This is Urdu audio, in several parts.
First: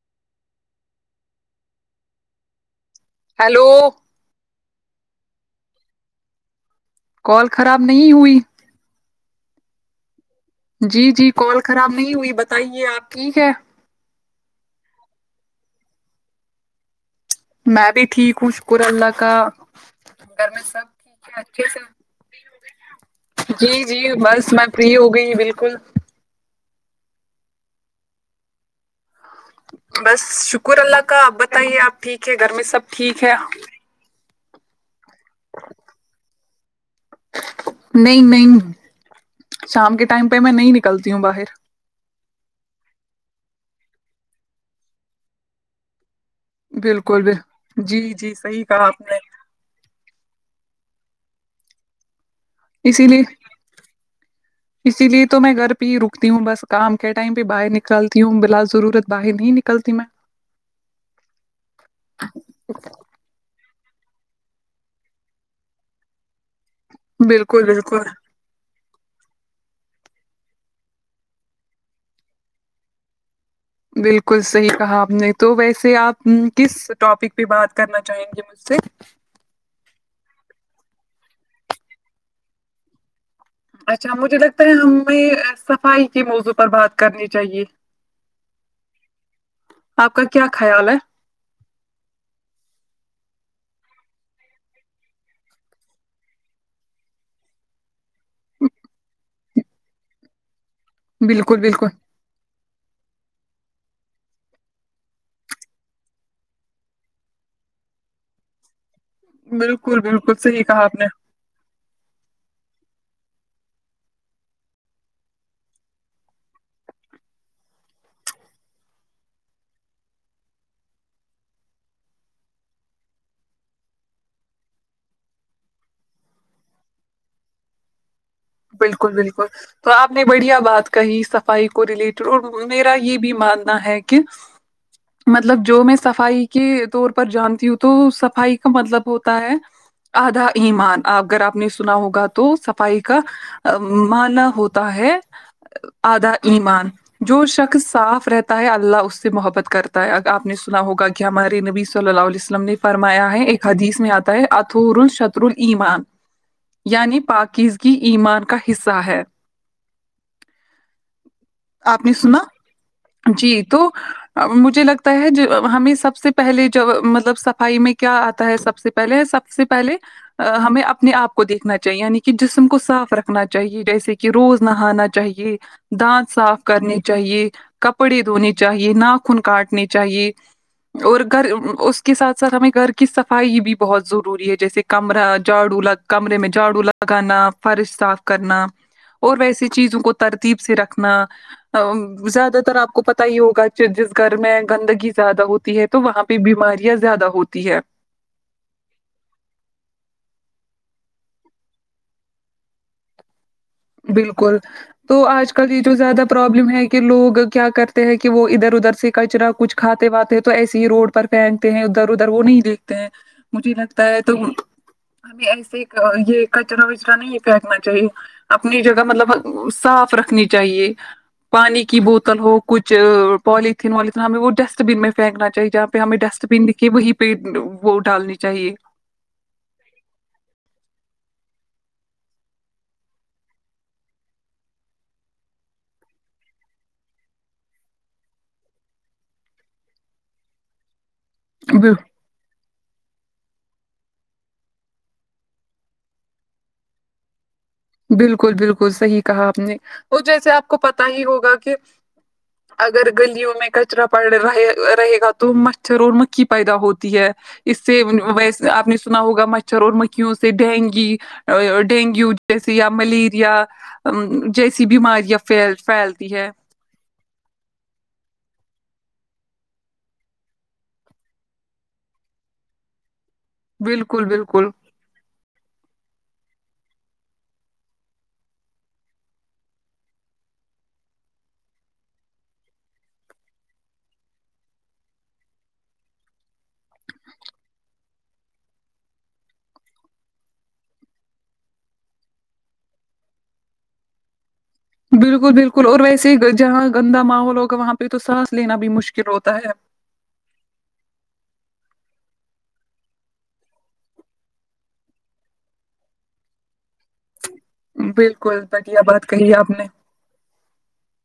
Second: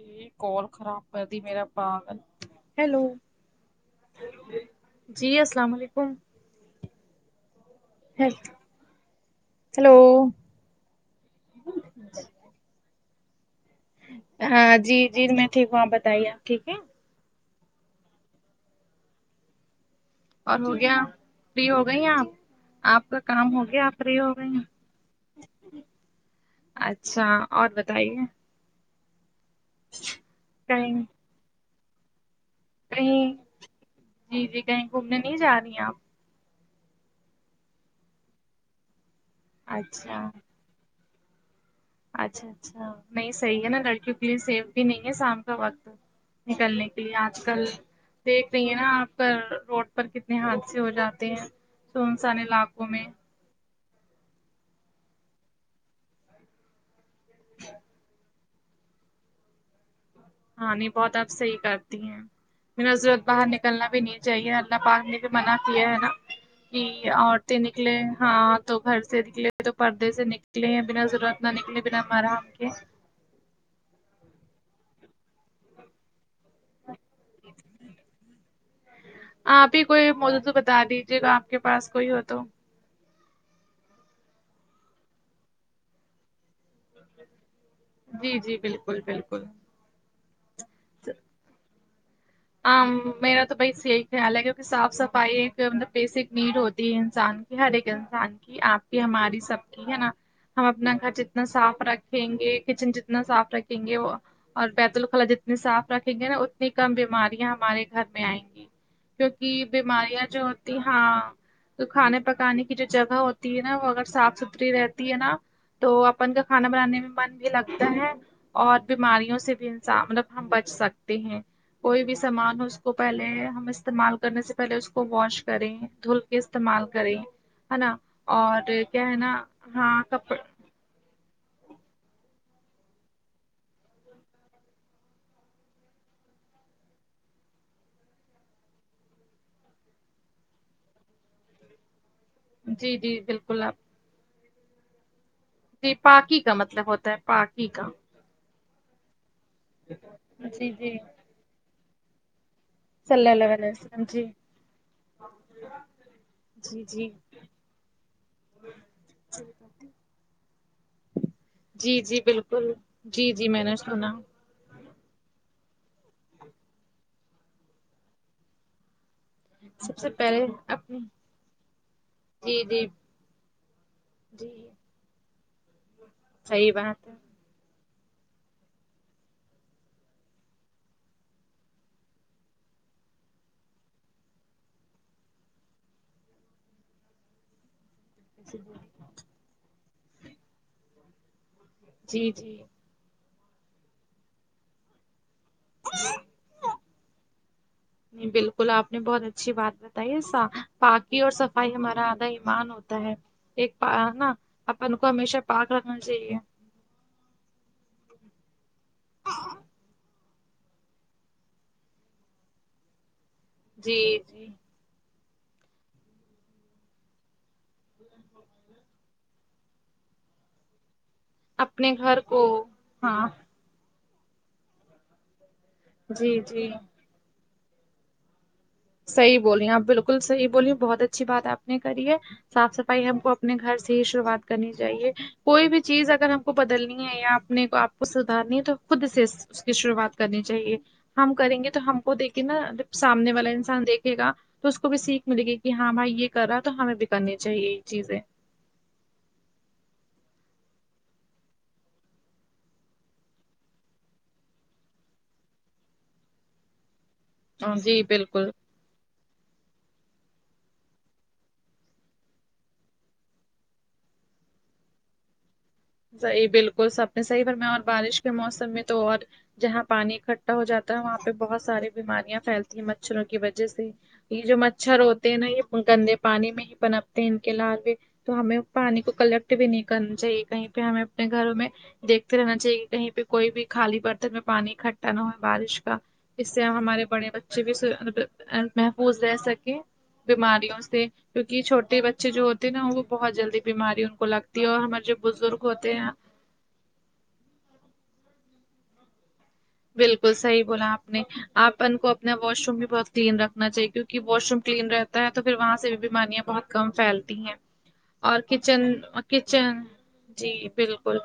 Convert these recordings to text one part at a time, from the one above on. جی کال خراب کر دی میرا پاگل ہیلو ہیلو جی السلام علیکم کال خراب نہیں ہوئی ہیلو جی جی کال خراب نہیں ہوئی بتائیے آپ ٹھیک ہے ہاں جی جی میں ٹھیک ہوں آپ بتائیےاپ ٹھیک ہے میں بھی ٹھیک ہوں شکر اللہ کا گھر اور میں ہو سب گیا ٹھیک ہے فری اچھے ہو گئی سے ہیں آپ آپ کا کام ہو جی گیا آپ جی فری ہو بس گئی میں فری ہو گئی بالکل اچھا اور بتائیے بس شکر اللہ کہیں کا آپ بتائیے آپ ٹھیک ہے گھر میں سب ٹھیک کہیں ہے جی جی کہیں گھومنے نہیں جا رہی ہیں آپ نہیں نہیں شام کے ٹائم اچھا پہ میں نہیں نکلتی ہوں باہر اچھا اچھا نہیں صحیح ہے نا لڑکیوں کے لیے سیف بھی نہیں ہے شام کا وقت نکلنے کے لیے بالکل بھی آج کل جی جی دیکھ صحیح رہی ہیں کہا نا آپ نے کا روڈ پر کتنے حادثے ہو جاتے ہیں سنسان علاق اسی لیے اسی لیے تو میں گھر پہ ہی رکتی ہوں بس کام کے ٹائم پہ باہر نکلتی ہوں بلا سضرورت باہر نہیں نکلتی میں ہاں نہیں بہت آپ صحیح کرتی ہیں ماضرورت باہر نکل نکلنا بھی نہیں چاہیے اللہ پاک نے بھی منع کیا ہے نا جی عورتیں بالکل نکلے بالکل ہاں تو گھر سے نکلے تو پردے سے نکلے بنا ضرورت نہ نکلے بنا محرم کے بلکل صحیح کہا آپ نے تو ویسے آپ کس ٹاپک پہ بات کرنا چاہیں گے مجھ سے آپ ہی کوئی موجو تو بتا دیجیے گا آپ کے پاس کوئی ہو تو اچھا مجھے لگتا ہے ہمیں صفائی کی موضوع پر بات کرنی چاہیے جی جی بالکل بالکل آپ کا کیا خیال ہے ہاں میرا تو بائی یہی خیال ہے کیونکہ صاف صفائی ایک مطلب بیسک نیڈ ہوتی ہے انسان ہر ایک انسان کی آپ کی ہماری سب کی ہے نا ہم اپنا گھر جتنا بالکل صاف بالکل رکھ رکھیں گے کچن جتنا صاف رکھیں گے وہ اور بیت الخلاء جتنی صاف رکھیں گے نا اتنی کم بیماریاں ہمارے گھر میں آئیں گی کیونکہ بالکل بیماریاں بالکل جو صحیح ہوتی کہا آپ ہاں نے تو کھانے پکانے کی جو جگہ ہوتی ہے نا وہ اگر صاف ستھری رہتی ہے نا تو اپن کا کھانا بنانے میں من بھی لگتا ہے اور بیماریوں سے بھی انسان مطلب ہم بچ سکتے ہیں کوئی بھی سامان ہے اس کو پہلے ہم استعمال کرنے سے پہلے اس کو واش کریں دھل کے استعمال کریں ہے نا اور کیا بلکل ہے نا بلکل تو ہاں آپ نے کپ بڑھیا بات کہیں صفائی کو ریلیٹڈ اور میرا یہ بھی ماننا ہے کہ مطلب جو میں صفائی کے طور پر جانتی ہوں تو صفائی کا مطلب ہوتا ہے آدھا ایمان اگر آپ نے سنا ہوگا تو جی صفائی کا جی بالکل آپ مانا ہوتا ہے جی آدا پاکی کا مطلب ایمان ہوتا ہے جو پاکی شخص کا صاف رہتا ہے اللہ اس سے محبت کرتا ہے ا آپ جی سنا جی ہوگا کہ ہمارے نبی صلی علیہ وسلم نے صلی فرمایا ہے اللہ ایک علیہ حدیث وسلم میں جی آتا ہے اتور ال شتر ال ایمان جی جی یعنی پاکیزگی ایمان کا حصہ ہے جی آپ نے جی سنا بالکل جی میں نے تو سنا مجھے لگتا ہے جب ہمیں سب سے پہلے جب مطلب سب صفائی میں کیا آتا ہے سب سے پہلے سب س سے پہلے ہمیں اپنے آپ کو دیکھنا چاہیے یعنی کہ جی جسم کو جی صاف رکھنا چاہیے جیسے کہ روز جی نہانا چاہیے دانت صاف صحیح کرنے بات ہے چاہیے کپڑے دھونے چاہیے ناخن کاٹنی چاہیے اور گھر اس کے ساتھ ساتھ ہمیں گھر کی صفائی بھی بہت ضروری ہے جیسے کہ کمرہ جاڑو لڑ کمرے میں جاڑو لگانا فرش صاف کرنا اور ویسے چیزوں کو ترتیب سے رکھنا جی جی زیادہ تر آپ کو پتہ ہی ہوگا جس گھر میں گندگی زیادہ ہوتی ہے تو وہاں پہ بیماریاں زیادہ ہوتی ہے نہیں بالکل آپ نے بہت اچھی بات بتائیا پاکی اور صفائی ہمارا آدھا ایمان ہوتا ہے ایک پا ہے نا بالکل اپن کو تو ہمیشہ آج کل پاک یہ جو رکھنا زیادہ چاہیے پرابلم ہے کہ لوگ کیا کرتے ہیں کہ وہ ادھر ادھر سے کچرا کچھ کھاتے واتے تو ایسے ہی روڈ ر پھینکتے ہیں ادھر ادھر وہ نہیں دیکھتے ہیں مجھے لگتا جی ہے تو جی ہمیں ایسے یہ کچرا وچرا نہیں پھینکنا چاہیے اپنی جگہ مط مطلب صاف رکھنی چاہیے پانی اپنے کی گھر بوتل کو ہو کچھ ہاں پولٹھیں ولیٹھین ہمیں وہ ڈسٹ بن میں فیکنا چاہی جہاںہ ہمیں جی ڈسٹ بین جی دکھے وہی پیٹ وہ ڈالنی چاہیے صحیح بولی آپ بالکل صحیح بولی بہت اچھی بات آپ نے کری ہے صاف صفائی ہم کو اپنے گھر سے ہی شروعات کرنی چاہیے کوئی بھی چیز اگر ہم کو بدلنی ہے یا اپنے کو آپ کو سدھارنی ہے تو خود سے اس کی شروعات کرنی چاہیے ہم کریں گے تو بل- ہم کو دیکھے نا سامنے والے انسان دیکھے گا تو اس کو بھی سیکھ ملے گی کہ ہاں بھائی یہ کر رہا ہے تو ہمیں بھی کرنی چاہیے چیزیں بالکل بالکل صحیح کہا آپ نے اور جیسے آپ کو پتا ہی ہوگا کہ اگر گلیوں میں کچرا پڑ رہا ہے رہے گا تو مچھر اور مکھی پیدا ہوتی ہے ہاں، اس جی سے بالکل ویس آپ نے سنا ہوگا مچھر اور مکھیوں سے ڈینگی ڈینگیو جیسے یا ملیریا جیسی بیماریاں پھیلس صحیح بالکل سب نے صحیح پر میں اور بارش کے موسم میں تو اور جہاں پانی اکٹھا ہواتا ہے وہاں پہ بہت ساری بیماریاں پھیلتی ہیں مچھروں کی وجہ جیسے بالکل یہ جو بالکل مچھر ہوتے ہیں نا یہ گندے پانی میں ہی بنپتے ہیں ان کے لالوے تو ہمیں پانی کو کلیکٹ بھی نہیں کرنا چاہیے کہیں پہ ہمیں اپنے گھر میں دیکھتے رہنا چاہیے کہ کہیں پہ کوئی بھی خالی برتن میں پانی اکٹھا نہ ہو بارش کا اس سے ہمارے بڑے بچے بھی محفوظ رہ سکیں بیماریوں سے کیوںہ چھوٹے بچے جو ہوتے ہیں نا وہ بہت جلدی بیماری ان کو لگتی ہے اور ہم بالکل بالکل اور ویسے ہی جہاں گندا ماحول ہوگا وہاں پہ تو سانس لینا بھی مشکل ہوتا ہے بالکل صحیح بولا آپ نے اپن کو اپنا واش روم بھی بہت کلین رکھنا چاہیے کیونکہ واش روم کلین رہتا تا ہے تو پھر وہاں سے بھی بیماریاں بہت کم پھیلتی ہیں اور بالکل کچن بڑھیا بات کہی آپ کچن نے جی بالکل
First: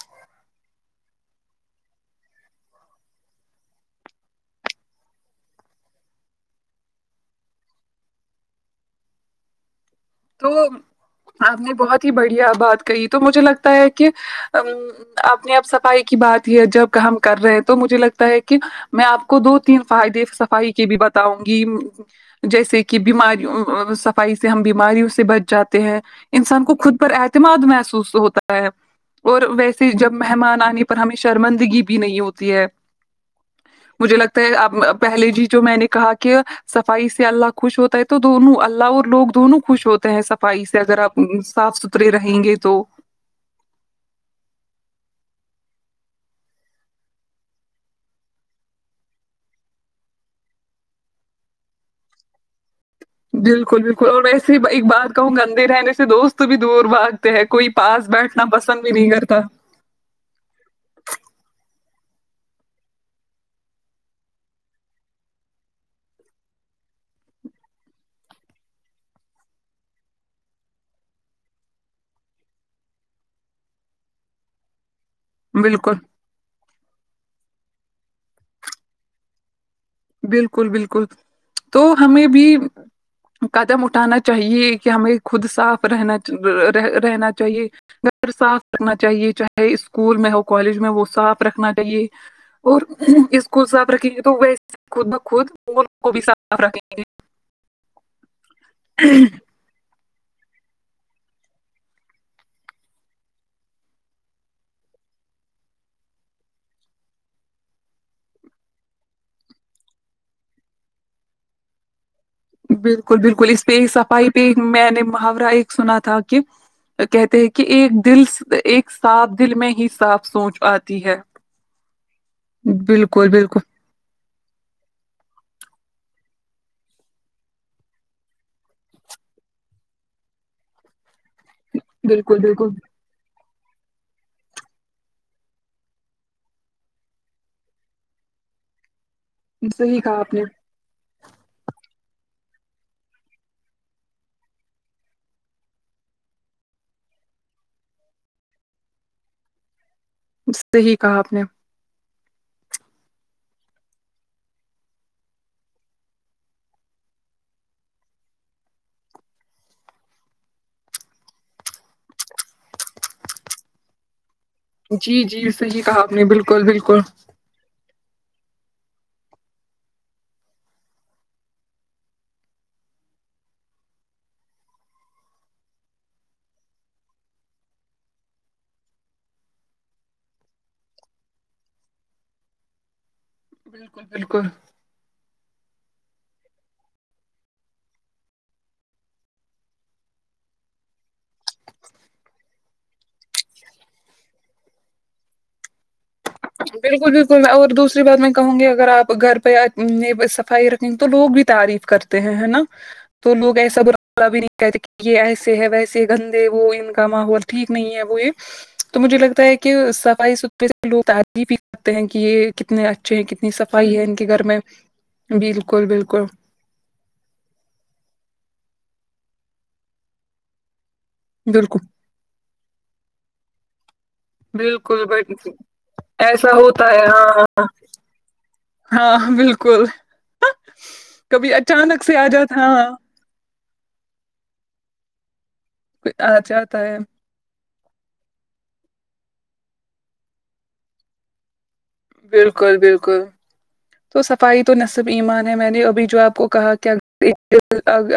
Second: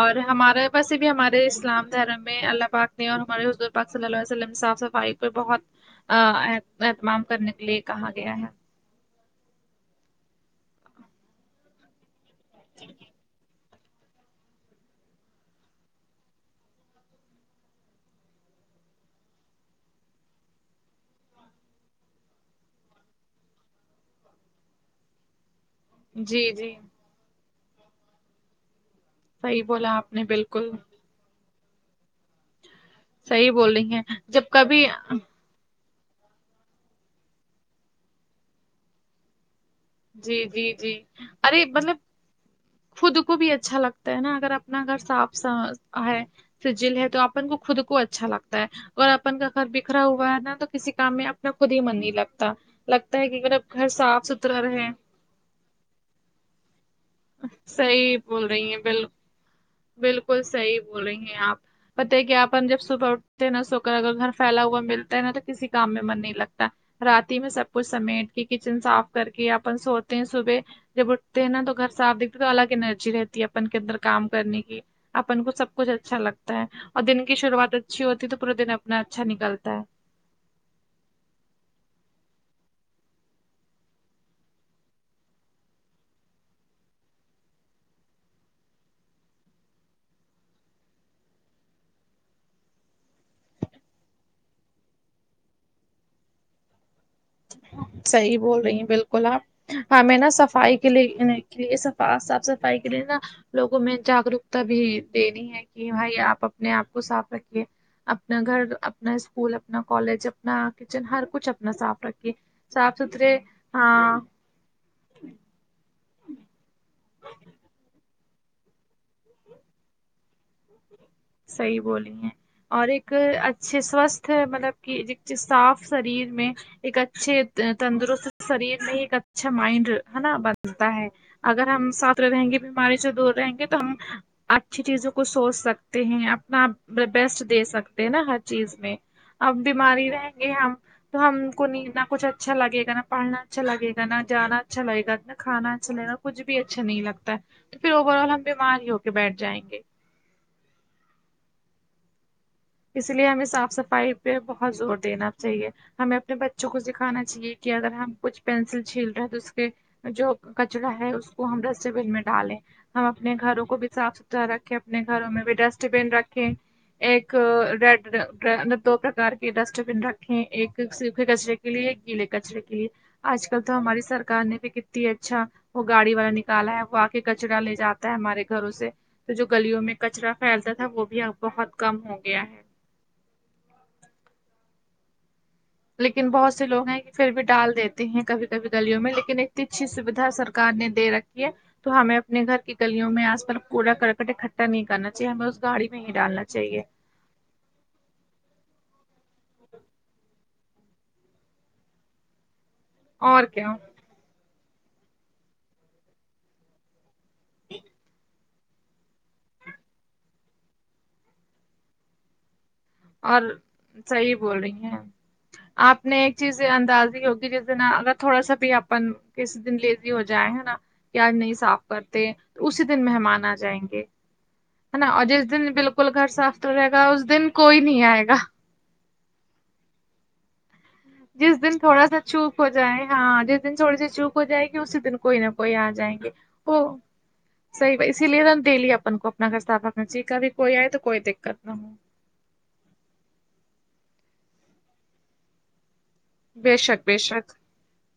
اور ہمارا پس بھی ہمارے اسلام دھرم میں اللہ پاک نے اور ہمارے حضور پاک صلی اللہ علیہ وسلم صاف صفائی پہ بہت ا اتمام کرنے کے لیے کہا گیا ہے تو آپ نے بہت ہی بڑھیا بات کہی تو مجھے لگتا ہے کہ ا اپنی اپ صفائی کی بات ہی جب ہم کر رہے ہیں تو مجھے لگتا ہے کہ میں آپ کو دو تین فائدے صفائی کے بھی بتاؤں گی جیسے کہ بیماری صفائی سے ہم بیماری سے بچ جاتے ہیں جی انسان جی کو خود پر اعتماد محسوس ہوتا ہے اور صحیح ویسے بولا جب آپ نے مہمان بالکل آنے پر ہمیں شرمندگی بھی نہیں ہوتی ہوتی صحیح بول رہی مجھے ہیں لگتا جب ہے اپ کبھی پہلے جی جو میں نے کہا کہ صفائی سے اللہ خوش ہوتا ہے تو دونوں اللہ اور لوگ دونوں خوش ہوتے ہیں جی صفائی جی سے جی اگر آپ ارے صاف مطلب ستھرے رہیں گے تو خود کو بھی اچھا لگتا ہے نا اگر اپنا گھر صاف ہے سجل ہے تو اپن کو خود کو اچھا لگتا ہے اور اپن کا گھر بکھرا ہوا ہے نا تو کسی کام میں اپنا خود ہی من نہیں لگتا لگتا ہے کہ اگر اب بالکل گھر بالکل اور صاف ستھرا ویسے ایک رہے بات کہوں گندے رہنے سے دوست بھی دور بھاگتے ہیں کوئی پاس صحیح بیٹھنا بول رہی ہیں پسند بھی بالکل نہیں کرتا بالکل صحیح بول رہی ہیں آپ پتا ہے کہ آپن جب صبح اٹھتے ہیں نا سو کر اگر گھر فیلا ہوا ملتا ہے نا تو کسی کام میں من نہیں لگتا راتی میں سب کچھ سمیٹ کے کچن صاف کر کے اپن سوتے ہیں صبے جب اٹھتے ہیں نا تو گھر صاف دیکھتے تو الگ انرجی رہتی ہے اپن کے اندر کام کرنے کی اپن کو سب کچھ بالکل اچھا لگتا ہے اور دن کی شروعات اچھی ہوتی ہے تو پورا دن اپنا اچھا نکلتا ہے بالکل بالکل تو ہمیں بھی قدم اٹھانا چاہیے کہ ہمیں خود صاف رہنا رہ رہنا چاہیے گھر صاف رکھنا چاہیے چاہے اسکول میں ہو کالج میں وہ صاف رکھنا چاہیے اور اس کو صاف رکھیں گے تو ویسے خود بخود ملک کو بھی صاف رکھیں گے صحیح بول رہی ہیں بالکل آپ ہمیں نا صفائی کے لیےنا صافا صفائی کے لیے نا لوگوں میں جاگروکتا بھی دینی ہے کی بھائی آپ اپنے آپ کو صاف رکھیے اپنا گھر اپنا اسکول اپنا کالج اپنا کچن ہر کچھ اپنا صاف رکے بالکل بالکل اس پے صفائی پے میں نے محاورہ ایک سنا تھا کی کہتے ہیں کی ایک دل ایک صاف دل میں ہی صاف سوچ آتی ہے صحیح بولی ہیں اور ایک بالکل اچھی بالکل اچھے سوستھ ہے مطلب کہ صاف شریر میں ایک اچھے تندرست شریر میں ہی ایک اچھا مائنڈ ہے نا بنتا ہے اگر ہم صاف بالکل رہیں گے بالکل بیماری سے دور رہیں گے تو ہم اچھی چیزوں کو کو سوچ سکتے ہیں اپنا آپ بیسٹ دے سکتے ہیں نا ہر چیز میں اب صحیح بیماری کہا رہی آپ نے رہگے ہم تو ہم کو نہیں نا کچھ اچھا لگے گا پڑھنا اچھا لگے گا نا جانا اچھا لگے گا نا کھانا اچھا لگے گا کچھ بھی اچھا نہیں لگتا ہے تو پھر اور ہم بیمار ہی ہو کے بیٹھ جائیں گے صحیح کہا آپ نے اس لیے ہمیں صاف صفائی پے بہت زور دینا چاہیے ہمیں اپنے بچوں کو سکھانا چاہیے کہ اگر ہم کچھ پینسل چھیل رہے ہیں تو اس کے جو کچرا ہے اس کو ہم ڈسٹ بین میں ڈالیں ہم اپنے گھروں کو بھی صاف ستھرا رکھ اپنے جی گھروں میں جی بھی صحیح ڈسٹ کہا بین آپ نے رکھے بالکل بالکل ایک ریڈ را رآ دو پرکار کے ڈسٹ بین رکھیں ایک سوکھے کچرے کے لیے ایک گیلے کچرے کے لیے آج کل تو ہماری سرکار نے بھی کتنی اچھا وہ گاڑی والا نکالا ہے وہ آ کے کچرا لے جاتا ہے ہمارے گھروں سے تو جو گلیوں میں کچرا فیلتا تھا وہ بھی اب بہت کم ہو گیا ہے بالکل بالکل لیکن بہت سے لوگ ہیں کی فیر بھی ڈال دیتے ہیں کبھی کبھی گلیوں میں لیکن اتنی اچھی سویدھا سر کار نے دے رکھی ہے تو ہمیں اپنے گھر کی گلوں میں آس پاس کوڑا کرکٹ اکٹھا نہیں کرنا چاہیے ہمیں اس گاڑی میں ہی نہیں ڈالنا چاہیے بالکل بالک کل اور دوسری بات میں کہوں گی اگر آپ گھر پے نا صفائی رکھیں گے تو لوگ بھی تعریف کرتے ہےنا تو اور لوگ کیا ایسا برا بھی نہیں کہتے کی یے ایسے ہے ویسے گندے وہ ان کا ماحول ٹھیک نہیں ہے وہ یے تو مجھے لگتا ہے کہ صفائی [unintelligible] جی اور کتنی صفائی ہے ان کے صحیح گھر میں بول بالکل بالکل سے اندازی ہوگی جس دن اگر تھوڑا سا بھی اپن کسی دن لیزی ہو جائے ہے نا یار نہیں بالکل صاف کرتے تو اسی دن مہمان آ جائیں گے ہے بالکل نا اور جس بالکل دن بالکل گھر ایسا صاف ہوتا رہے ہے گا اس ہاں دن کوئی نہیں آئے گا ہاں بالکل کبھی جس دن اچانک تھوڑا سے سا آ جاتا چوپ ہو ہاں جائے ہاں جس دن تھوڑی سی چوک ہو جائے گی اسی دن کوئی نا کوئی آ جائیں گے وہ جاتا ہے صحیح بھائی اسی لیے نا ڈیلی اپن کو اپنا گھر صاف رکھنا چاہیے کبھی کوئی آئے تو کوئی دکت نہ ہو بالکل بالکل تو صفائی تو نصب ایمان ہے میں نے ابھی جو آپ کو کہا بے کیا شک بے شک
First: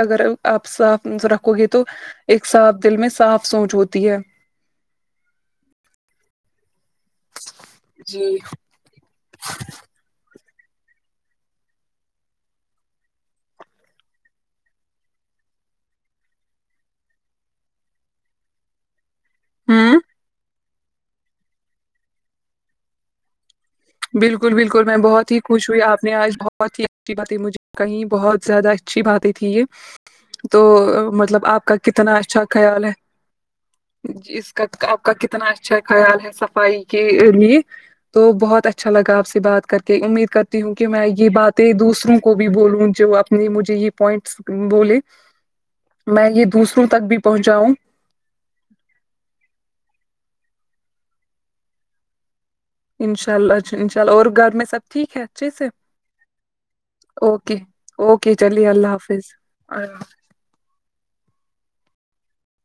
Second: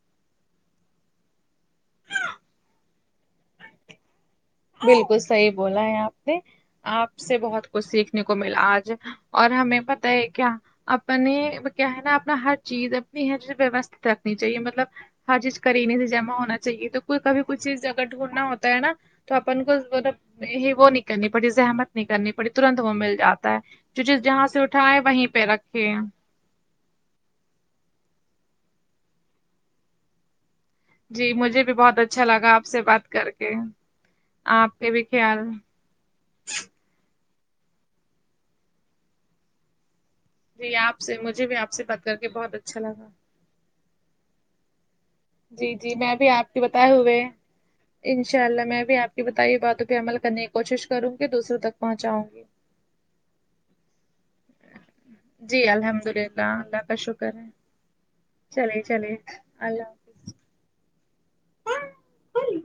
اگر آپ صاف رکھو گے تو ایک صاف دل میں صاف سوچ ہوتی ہے بالکل صحیح بولا ہے آپ نے آپ سے بہت کچھ سیکھنے کو جی ملا آج اور ہمیں پتہ ہے کیا اپنے کیا ہے نا اپنا ہر چیز اپنی ہے جے ویوست کرنی چاہیے مطلب ہر چیز قرینے سے جمع ہونا چاہیے تو کوئی کبھی کچھ چیز اگر ڈھونڈنا ہوتا ہے نا تو اپن کو ہوں مطلب وہ نہیں کرنی پڑتی زحمت نہیں کرنی پڑی ترنت وہ مل جاتا ہے جو چیز جہاں بالکل سے بالکل میں اٹھائے وہیں بہت ہی پہ خوش ہوئی رکھے آپ نے آج بہت ہی بات مجھے کہیں بہت زیادہ اچھی باتیں تھی یہ تو جی مطلب مجھے آپ بھی کا بہت کتنا اچھا لگا آپ سے خیال ہے بات کر کے اس کا کے آپ بھی کا کتنا خیال اچھا خیال ہے صفائی کے لیے تو بہت اچھا لگا آپ سے بات کر کے امید کرتی جی ہوں کہ آپ میں سے یہ مجھے بھی آپ باتیں سے بات کر دوسروں کے کو بھی بہت اچھا بولوں لگا جو اپنی مجھے یہ پوائنٹس بولے جی جی میں بھی یہ آپ کے دوسروں بتائے تک ہوئے بھی پہنچاؤں انشاء اللہ میں بھی آپ کی بتائیے باتوں پہ عمل کرنے کی کوشش کروں گی دوسروں تک پہنچاؤں گی انشاء اللہ اچھا انشاء اللہ اور گھر میں سب ٹھیک ہے اچھے سے جی الحمد للہ اللہ کا شکر ہے اوکے اوکے چلیے اللہ حافظ [unintelligible] ہاں بولی